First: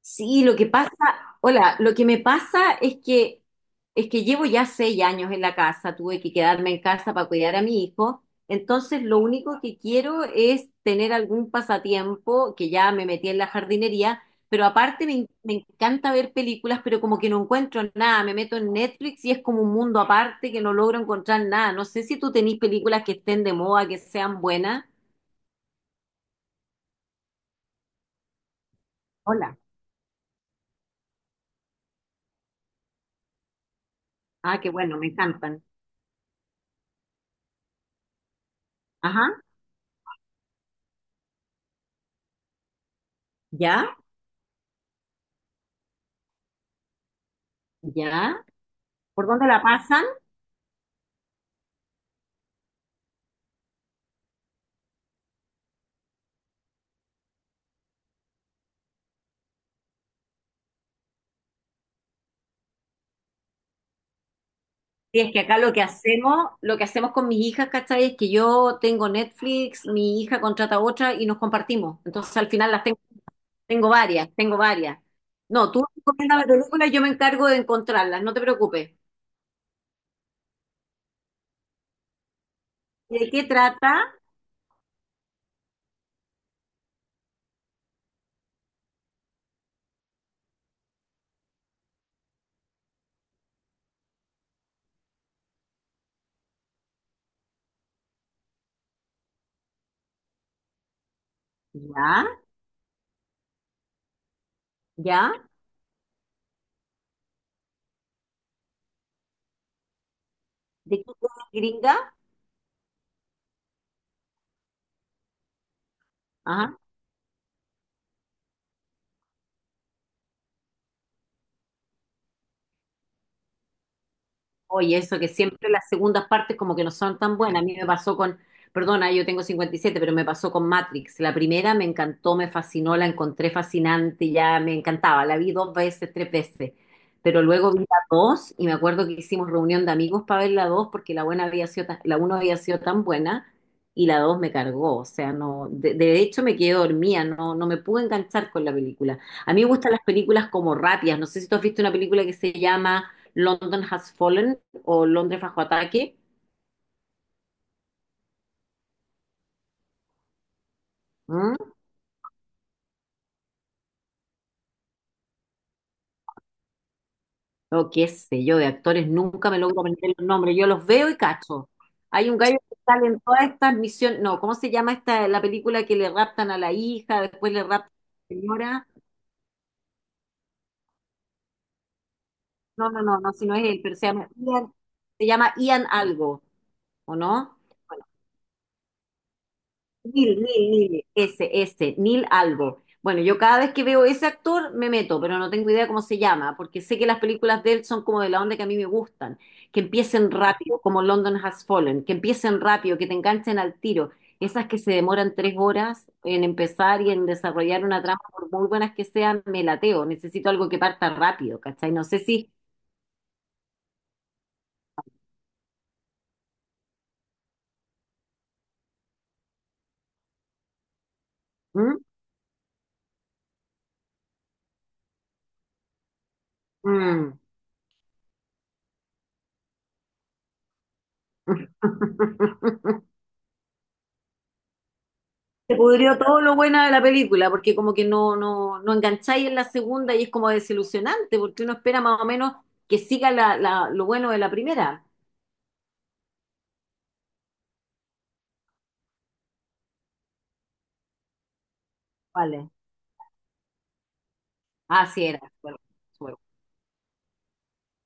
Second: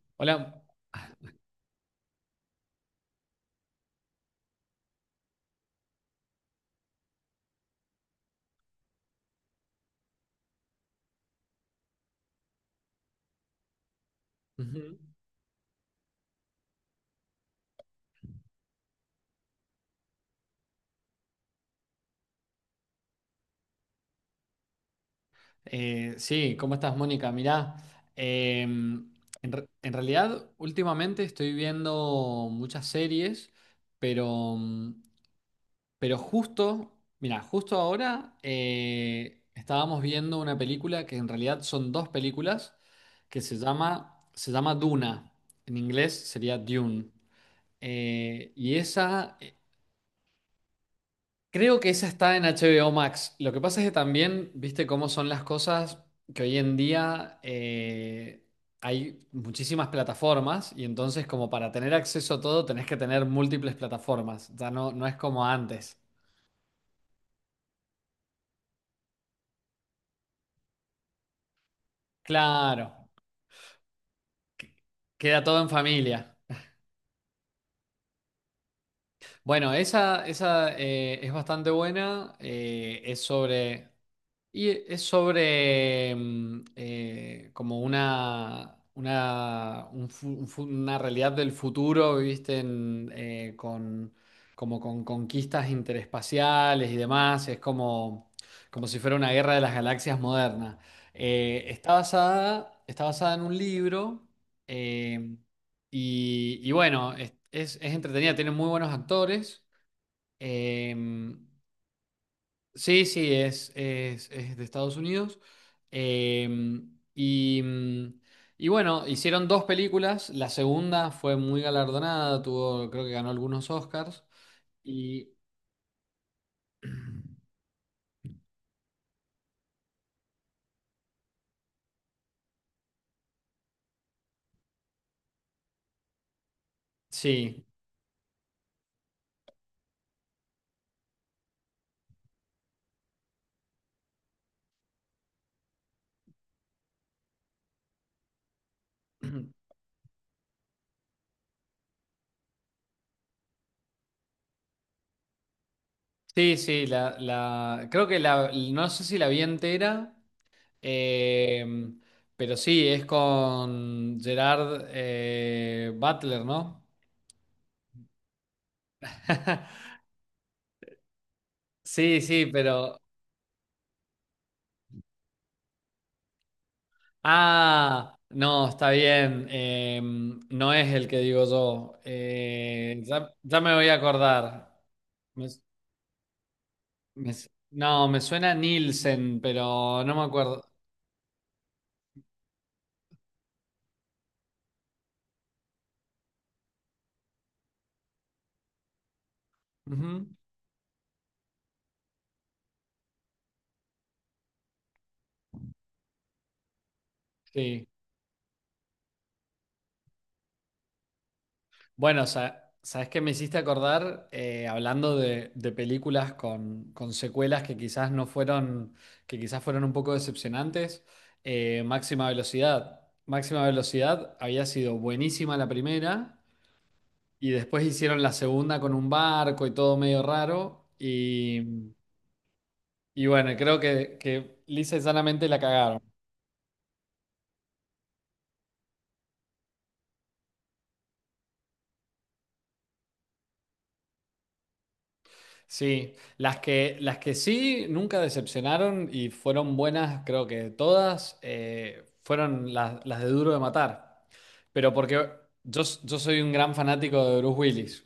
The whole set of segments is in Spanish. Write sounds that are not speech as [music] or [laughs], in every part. Sí, lo Hola. que pasa, hola, lo que me pasa es que llevo ya 6 años en la casa. Tuve que quedarme en casa para cuidar a mi hijo, entonces lo único que quiero es tener algún pasatiempo, que ya me metí en la jardinería, pero Ujú. aparte me encanta ver películas, pero como que no encuentro nada. Me meto en Netflix y es como un mundo aparte que no logro encontrar nada. No sé si tú tenés películas que estén de moda, que sean buenas. Sí, ¿cómo estás, Mónica? Mirá, em, Hola. En realidad últimamente estoy viendo muchas series, pero, Ah, qué bueno, mm, me encantan. pero mira, justo ahora Ajá, estábamos viendo una película que en realidad son dos películas que ya, se llama Duna. En inglés sería Dune. ya. Eh, y ¿Por esa dónde la pasan? Creo que esa está en HBO Max. Lo que pasa es que también, viste cómo son las cosas, que hoy en día hay muchísimas plataformas y entonces como para tener acceso a todo tenés que tener múltiples plataformas. Ya no es Sí, es que como acá antes. Lo que hacemos con mis hijas, ¿cachai? Es que yo tengo Netflix, mi hija contrata otra y nos compartimos. Entonces al final las tengo, Claro, tengo varias, tengo varias. queda todo en No, tú familia. recomiendas la película y yo me encargo de encontrarlas, no te preocupes. Bueno, esa es bastante buena. Es ¿De qué sobre trata? Y es sobre como una, un fu- una realidad del futuro, ¿viste? Como con conquistas interespaciales y demás. Como si fuera una guerra de las galaxias moderna. Ya, Está basada en un libro ya. eh, y bueno, es entretenida, tiene muy buenos actores. eh, ¿De qué trata, gringa? Sí, es de Estados Unidos. Eh, Ajá. y, mm, y bueno, hicieron dos películas. La segunda fue muy galardonada, tuvo, creo que ganó algunos Oscars. Oye, eso que Y siempre las segundas partes como que no son tan buenas. A mí me pasó con, perdona, yo tengo 57, pero me pasó con Matrix. La primera me encantó, me fascinó, la encontré fascinante, ya me encantaba. La vi dos veces, tres veces. Pero sí, luego vi la dos y me acuerdo que hicimos reunión de amigos para ver la dos porque la buena había sido tan- la uno había sido tan buena y la dos me cargó. O sea, no, de hecho me quedé dormida, no, no me pude enganchar con la película. A mí me [clears throat] gustan las películas como rápidas. No sé si tú has visto una película que se llama London Has Fallen, o Londres bajo ataque, sí, creo que no sé si la vi entera, ¿m? eh, pero sí, es con Gerard Butler, ¿no? O qué sé yo, de actores nunca me logro [laughs] aprender los nombres, yo los veo y cacho. Sí, Hay un sí, gallo que pero sale en todas estas misiones, no, ¿cómo se llama esta, la película que le raptan a la hija, después le raptan ah, a la no, señora? está bien. No es el que digo yo. No, no, no, no, si no Ya es me él, voy a pero acordar. Se Me- llama Ian algo, ¿o me- no? no, me suena Nielsen, pero no me Neil, acuerdo. Neil, Neil, ese, Neil algo. Bueno, yo cada vez que veo ese actor me meto, pero no tengo idea cómo se llama, porque sé que las películas de él son como de la onda que a mí me gustan, que Ujú, empiecen rápido, como London Has Fallen, que empiecen rápido, que te enganchen al tiro. Esas que se demoran 3 horas en empezar y en desarrollar sí. una trama, por muy buenas que sean, me lateo. Necesito algo que parta rápido, ¿cachai? No sé Bueno, si. ¿Sabes qué me hiciste acordar? Hablando de películas con secuelas que quizás no fueron, que quizás fueron un poco decepcionantes. ¿Mm? Máxima Velocidad. Máxima Velocidad había sido buenísima la primera. Mm. Y después hicieron la segunda con un barco y todo medio raro. [laughs] Y bueno, creo que lisa y llanamente la Se cagaron. pudrió todo lo bueno de la película, porque como que no engancháis en la segunda y es como desilusionante, porque uno espera más o menos que siga lo bueno de la primera. Sí, las que sí nunca decepcionaron y fueron buenas, creo que todas, Vale. Las de Duro de Matar. Pero Ah, porque sí era. Bueno, yo bueno. soy un gran fanático de Bruce Willis.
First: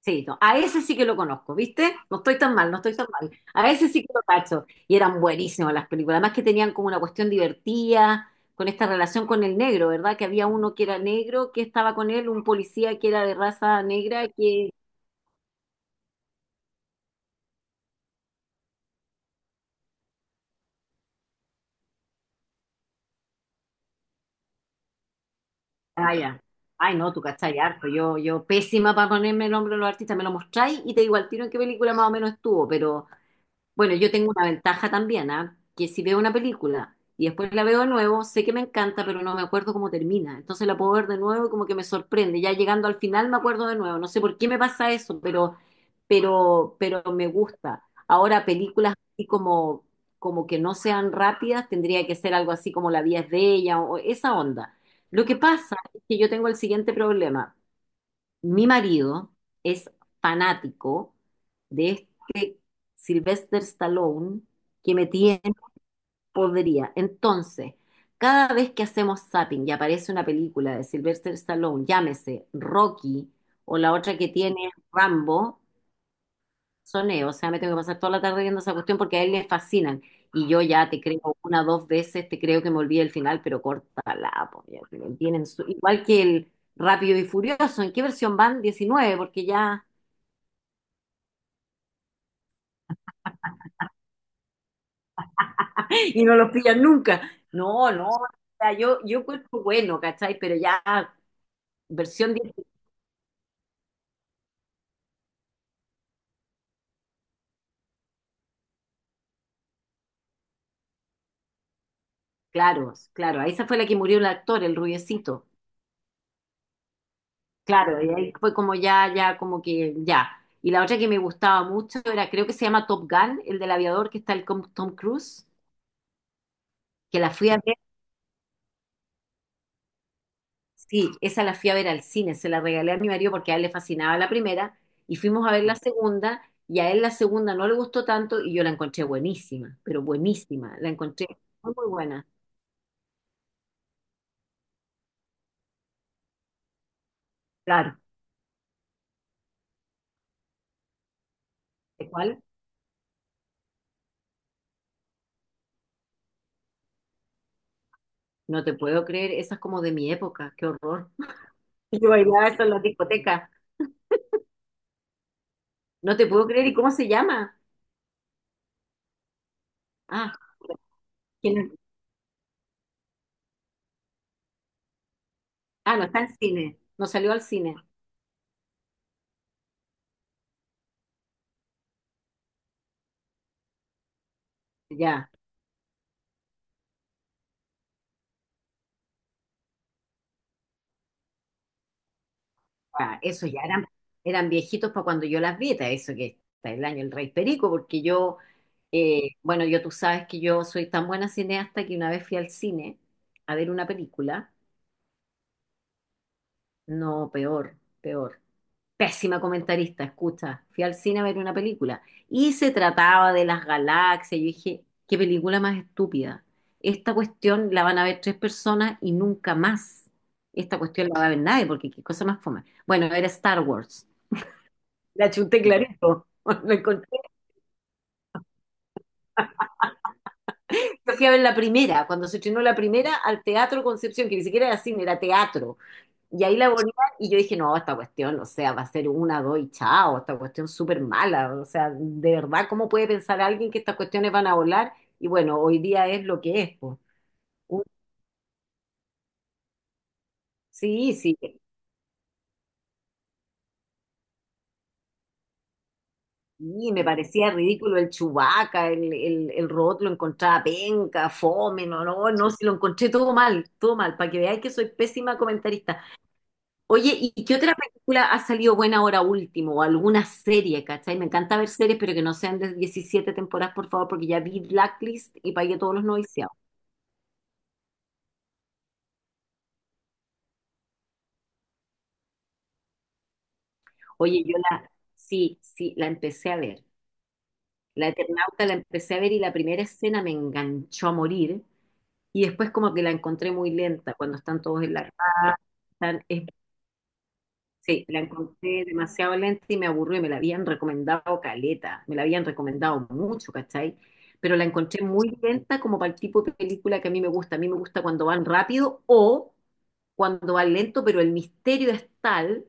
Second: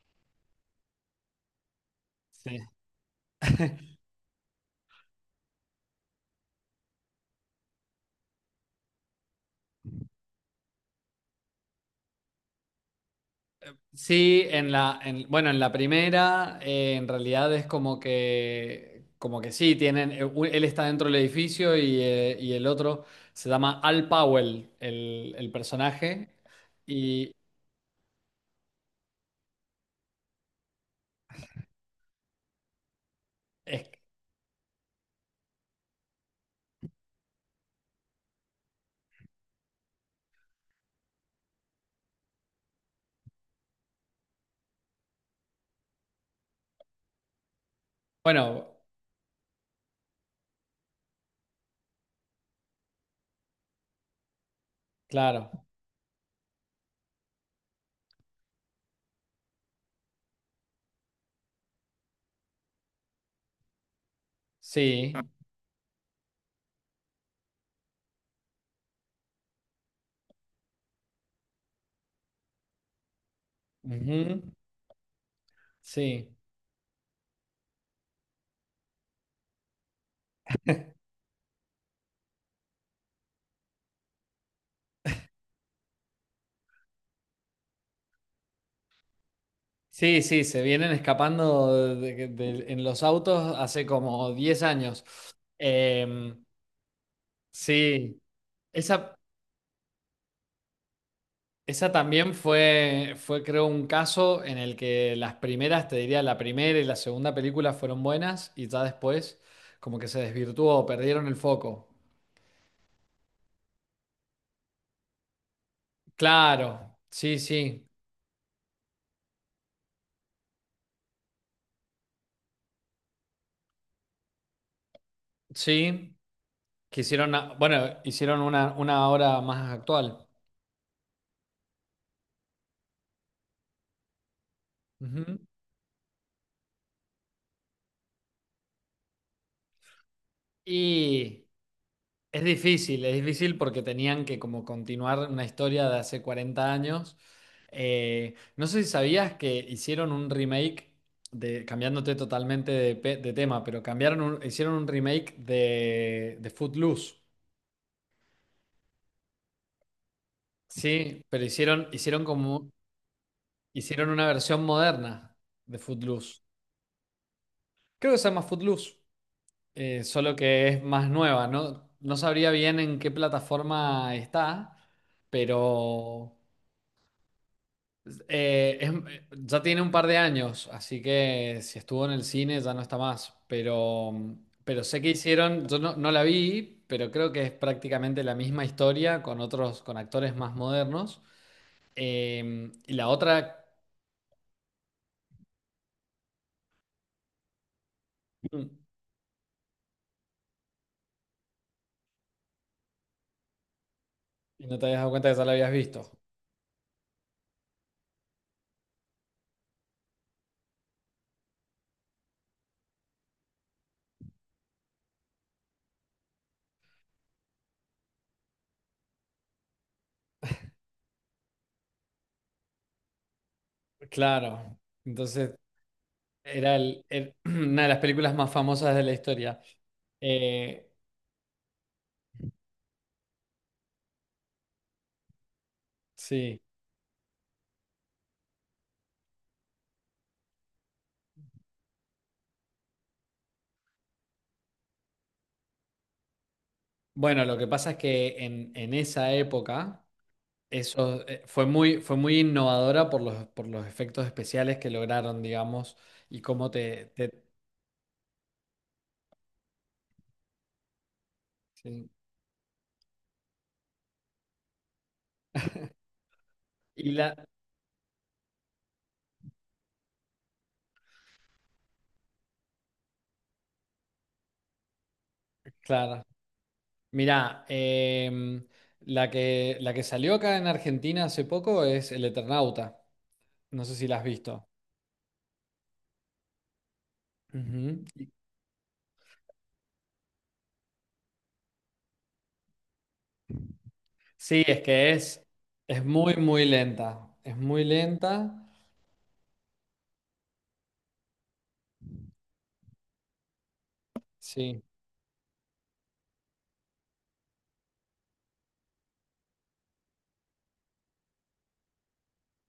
Sí, no, a ese sí que lo conozco, ¿viste? No estoy tan Sí. mal, no estoy tan mal. A [laughs] ese sí que lo cacho. Y eran buenísimas las películas. Además que tenían como una cuestión divertida, con esta relación con el negro, ¿verdad? Que había uno que era negro, que estaba con él, un policía que era de raza negra, Sí, que. Bueno, en la primera, en realidad es como como que sí, tienen, él está dentro del edificio y el otro se llama Al Powell, el Ah, personaje. ya. Ay, no, tú Y cachai harto. Yo pésima para ponerme el nombre de los artistas. Me lo mostráis y te digo al tiro en qué película más o menos estuvo. Pero es, bueno, yo tengo una ventaja también, ¿ah? Que si veo una película y después la veo de nuevo, sé que me encanta, pero no me acuerdo cómo termina. Entonces la puedo ver de nuevo y como que me sorprende. Ya llegando al final me acuerdo de nuevo. No sé por qué me pasa eso, pero me gusta. Ahora, bueno, películas así como que no sean rápidas, tendría que ser algo así como La vida es bella o esa onda. Lo que claro, pasa es que yo tengo el siguiente problema. Mi marido es fanático de este Sylvester Stallone, que me sí, tiene podría. Entonces, cada vez que hacemos zapping y aparece una película de Sylvester Stallone, llámese Rocky o la otra que ujú, tiene Rambo, sí. soné, o sea, me tengo que pasar toda la tarde viendo esa cuestión porque a él le fascinan. Y yo ya te creo una, dos veces, te creo que me olvidé el final, pero córtala, po, ya que lo tienen igual que el Rápido y Furioso. ¿En qué versión van? 19, porque ya, Sí, sí, se vienen escapando en los autos hace como 10 años. [laughs] y no Em, los pillan nunca. No, no, sí, o sea, yo, esa. yo encuentro bueno, ¿cachai? Pero ya, Esa también versión 10, fue, creo, un caso en el que las primeras, te diría, la primera y la segunda película fueron buenas y ya después como que se desvirtuó, perdieron el foco. claro, claro, esa fue la que murió el actor, el rubiecito. Claro, Claro, y ahí fue como ya, ya, como que ya. Y la otra que me gustaba mucho era, creo que se llama Top Gun, el del aviador, que está el Tom Cruise, sí, que que la hicieron, fui a ver, bueno, hicieron una obra más actual. sí, esa la fui a ver al cine, se la regalé a mi marido porque a él le fascinaba la primera, y Ujú. fuimos a ver la segunda, y a él la segunda no le gustó tanto, y yo la encontré buenísima, pero buenísima, la encontré Y muy, muy buena. es difícil, es difícil porque tenían que como continuar una historia de hace 40 años. Claro, No sé si sabías que hicieron un remake de, ¿de cambiándote cuál? totalmente de, de tema, pero cambiaron hicieron un remake de Footloose. No te puedo creer, esa es como de mi época, qué horror. Sí, pero [laughs] Yo hicieron bailaba eso en como, la discoteca, hicieron una versión moderna de no te Footloose. puedo creer, ¿y cómo se llama? Creo que se llama Footloose, Ah, solo que es más nueva, ¿quién es? ¿no? No sabría bien en qué plataforma está, Ah, no está en pero cine, no salió al cine. Ya tiene un par de años, así que si estuvo en el cine ya no está más. Pero sé que Ya, hicieron, yo no la vi, pero creo que es prácticamente la misma historia con otros, con actores más modernos. Y la ah, eso ya otra, eran viejitos para cuando yo las vi, ta, eso que está el año el Rey Perico. Porque yo, mm, bueno, yo, tú sabes que yo soy tan buena cineasta que una vez fui al cine a ver una película, y no te habías dado cuenta que ya la habías visto. no, peor, peor. Pésima comentarista, escucha, fui al cine a ver una película y se trataba de las galaxias. Yo dije, qué película más estúpida. Esta cuestión la van a ver tres personas y nunca más. Esta cuestión la va a ver nadie porque qué cosa más fome. Bueno, era Star Wars. Claro. La Entonces, chuté clarito. [laughs] Lo era, encontré. [clears throat] Una de las películas más famosas de la historia. Eh, Yo fui a ver la primera, cuando se estrenó la primera, al Teatro Concepción, que ni siquiera era cine, era teatro. Y ahí sí. la ponían y yo dije, no, esta cuestión, o sea, va a ser una, dos y chao, esta cuestión súper mala, o sea, de verdad, ¿cómo puede pensar alguien que estas cuestiones van a volar? Y bueno, hoy día es lo que es, pues. Bueno, lo que Un- pasa es que en esa época. Sí, Eso sí, fue muy innovadora por por los efectos especiales que lograron, digamos, y cómo y me parecía ridículo el Chewbacca, el robot lo encontraba penca, fome, no, sí. no, no, si lo encontré todo mal, para que veáis que soy pésima comentarista. Oye, Y la, ¿y qué otra película ha salido buena ahora último? O alguna serie, ¿cachai? Me encanta ver series, pero que no sean de 17 temporadas, por favor, porque ya vi Blacklist y pagué todos los claro, noviciados. mirá, la la que salió acá en Argentina hace poco es El Eternauta. No sé si la has Oye, visto. Sí, sí, la empecé a ver. Ujú. La Eternauta la empecé a ver y la primera escena me enganchó a morir. Y después como que la encontré muy lenta, cuando están Sí, es todos en la que casa, es están- muy, es muy lenta. Es muy Sí, la lenta. encontré demasiado lenta y me aburrió y me la habían recomendado caleta, me la habían recomendado mucho, ¿cachai? Pero la Sí, encontré muy lenta como para el tipo de película que a mí me gusta. A mí me gusta cuando van rápido o cuando van lento, pero el misterio es tal,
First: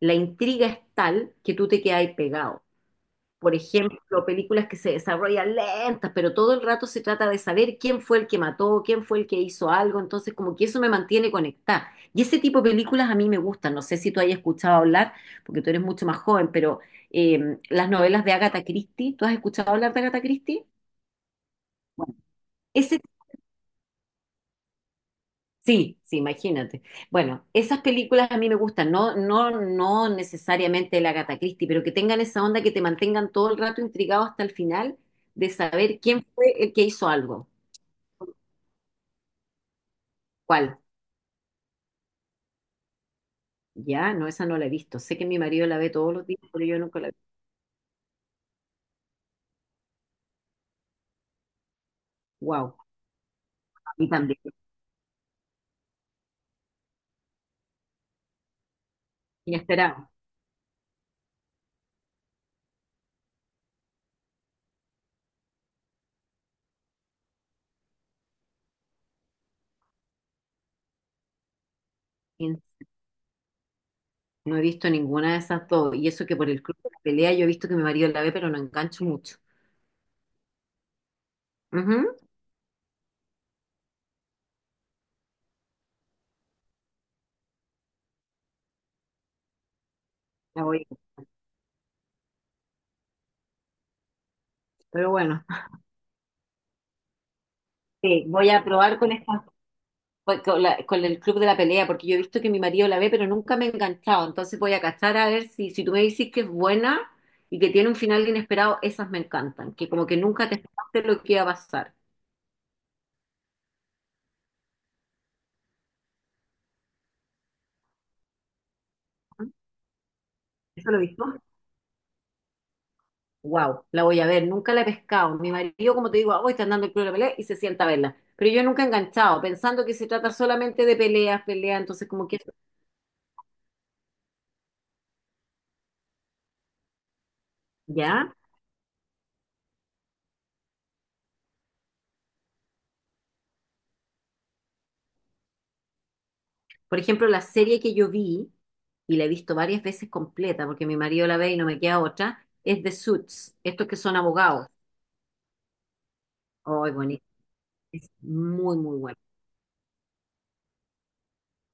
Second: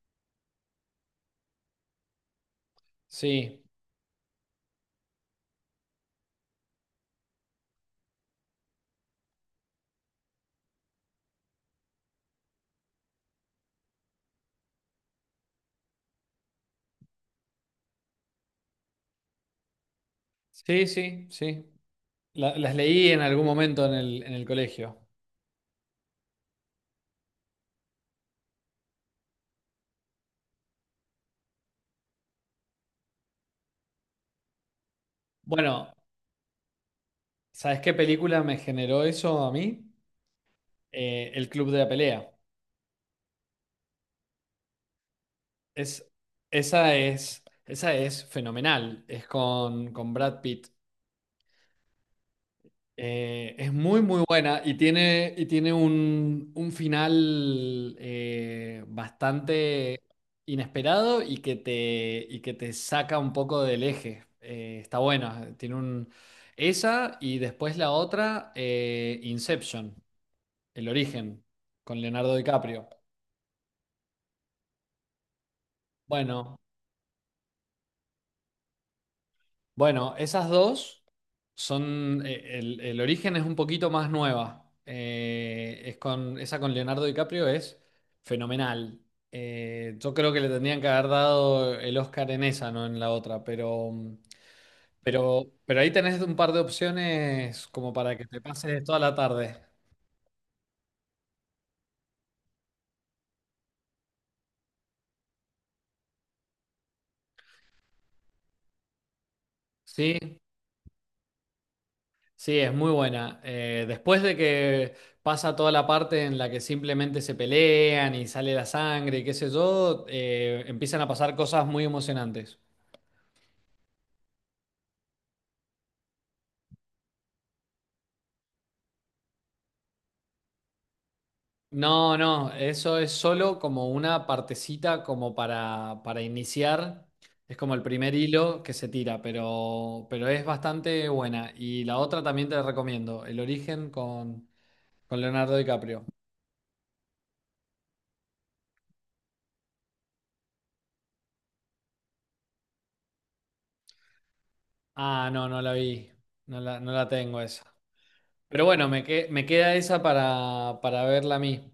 la intriga es tal que tú te quedas ahí pegado. Por sí, ejemplo, películas que se desarrollan lentas, pero todo el rato se trata de saber quién fue el que mató, quién fue el que hizo algo, entonces como que eso me mantiene conectada. Y ese tipo de películas a mí me gustan, no sé si tú hayas escuchado hablar, porque tú eres mucho más joven. Pero las novelas de Agatha Christie, ¿tú has escuchado hablar de Agatha Christie? sí, sí, sí. Bueno, Las ese. leí en algún momento en en el colegio. Sí, sí, imagínate. Bueno, esas películas a mí me gustan, no, no, no necesariamente la Agatha Christie, pero que tengan esa onda que te mantengan todo el rato intrigado hasta el final de Bueno, saber quién fue el que hizo algo. ¿sabes qué película me generó eso a mí? ¿Cuál? El Club de la Pelea. Ya, no, esa no la he visto. Sé que mi marido la ve Es, todos los días, pero yo Esa nunca la he visto. Esa es fenomenal. Es con Brad Pitt. Wow, Es a muy, mí muy también. buena y y tiene un final bastante Inesperado. inesperado y que y que te saca un poco del eje. Está buena. Tiene un, esa y después la otra, Inception, El origen, con Leonardo In- DiCaprio. No he visto ninguna de esas dos. Y eso que por Bueno, el club de la pelea yo he visto que mi marido la ve, pero no engancho mucho. bueno, esas dos Ujú, son, el origen es un poquito más nueva. Esa con Leonardo DiCaprio es fenomenal. Yo creo que le la tendrían voy que haber a- dado el Oscar en esa, no en la otra, Pero bueno, [laughs] pero ahí tenés un par de opciones como para que sí, te voy a pases toda probar con la esta. tarde. Pues con el club de la pelea, porque yo he visto que mi marido la ve, pero nunca me he enganchado. Entonces voy a cachar a ver si tú me dices que es buena y que tiene un final inesperado, esas me encantan, que como que Sí, nunca te esperaste lo que iba a pasar. sí, es muy buena. Después de que pasa toda la parte en la que simplemente se pelean y sale la sangre y qué sé yo, ¿Eso lo empiezan he a visto? pasar cosas muy emocionantes. Wow, la voy a ver, nunca la he pescado. Mi marido, como te digo, hoy está andando el club de la pelea y se sienta a verla. Pero yo nunca he enganchado, pensando que se trata solamente de peleas, peleas, entonces No, como que. no, eso es solo como una partecita como para iniciar. Es como el primer ¿Ya? hilo que se tira, pero es bastante buena. Y la otra también te la recomiendo, El origen con Leonardo DiCaprio. Por ejemplo, la serie que yo vi, y la he visto varias veces completa, porque mi marido la ve y no me queda otra, es The Suits, estos que son abogados. Ah, no, no la vi. No Ay, la bonito. tengo esa. Es Pero muy, bueno, muy buena. Me queda esa para verla a mí.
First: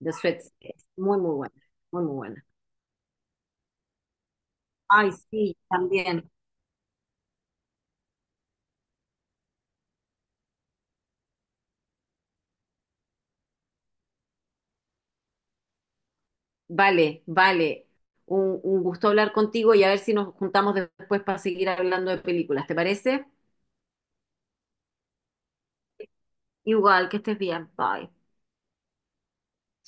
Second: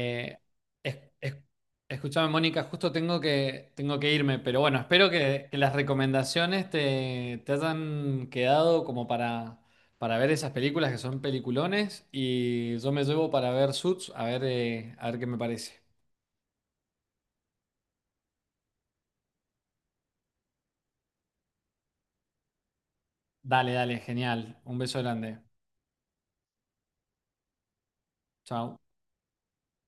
The Suits es es- muy, muy es- buena. Muy, muy Escúchame, buena. Mónica, justo tengo tengo que irme, pero bueno, espero Ay, sí, que las también. recomendaciones te hayan quedado como para ver esas películas que son peliculones y yo me llevo para ver Suits a ver qué me parece. Vale, vale. Un gusto hablar contigo y a ver si nos juntamos después para seguir hablando de películas. ¿Te parece? Dale, dale, genial. Un beso grande. Igual, que estés bien. Bye. Chao.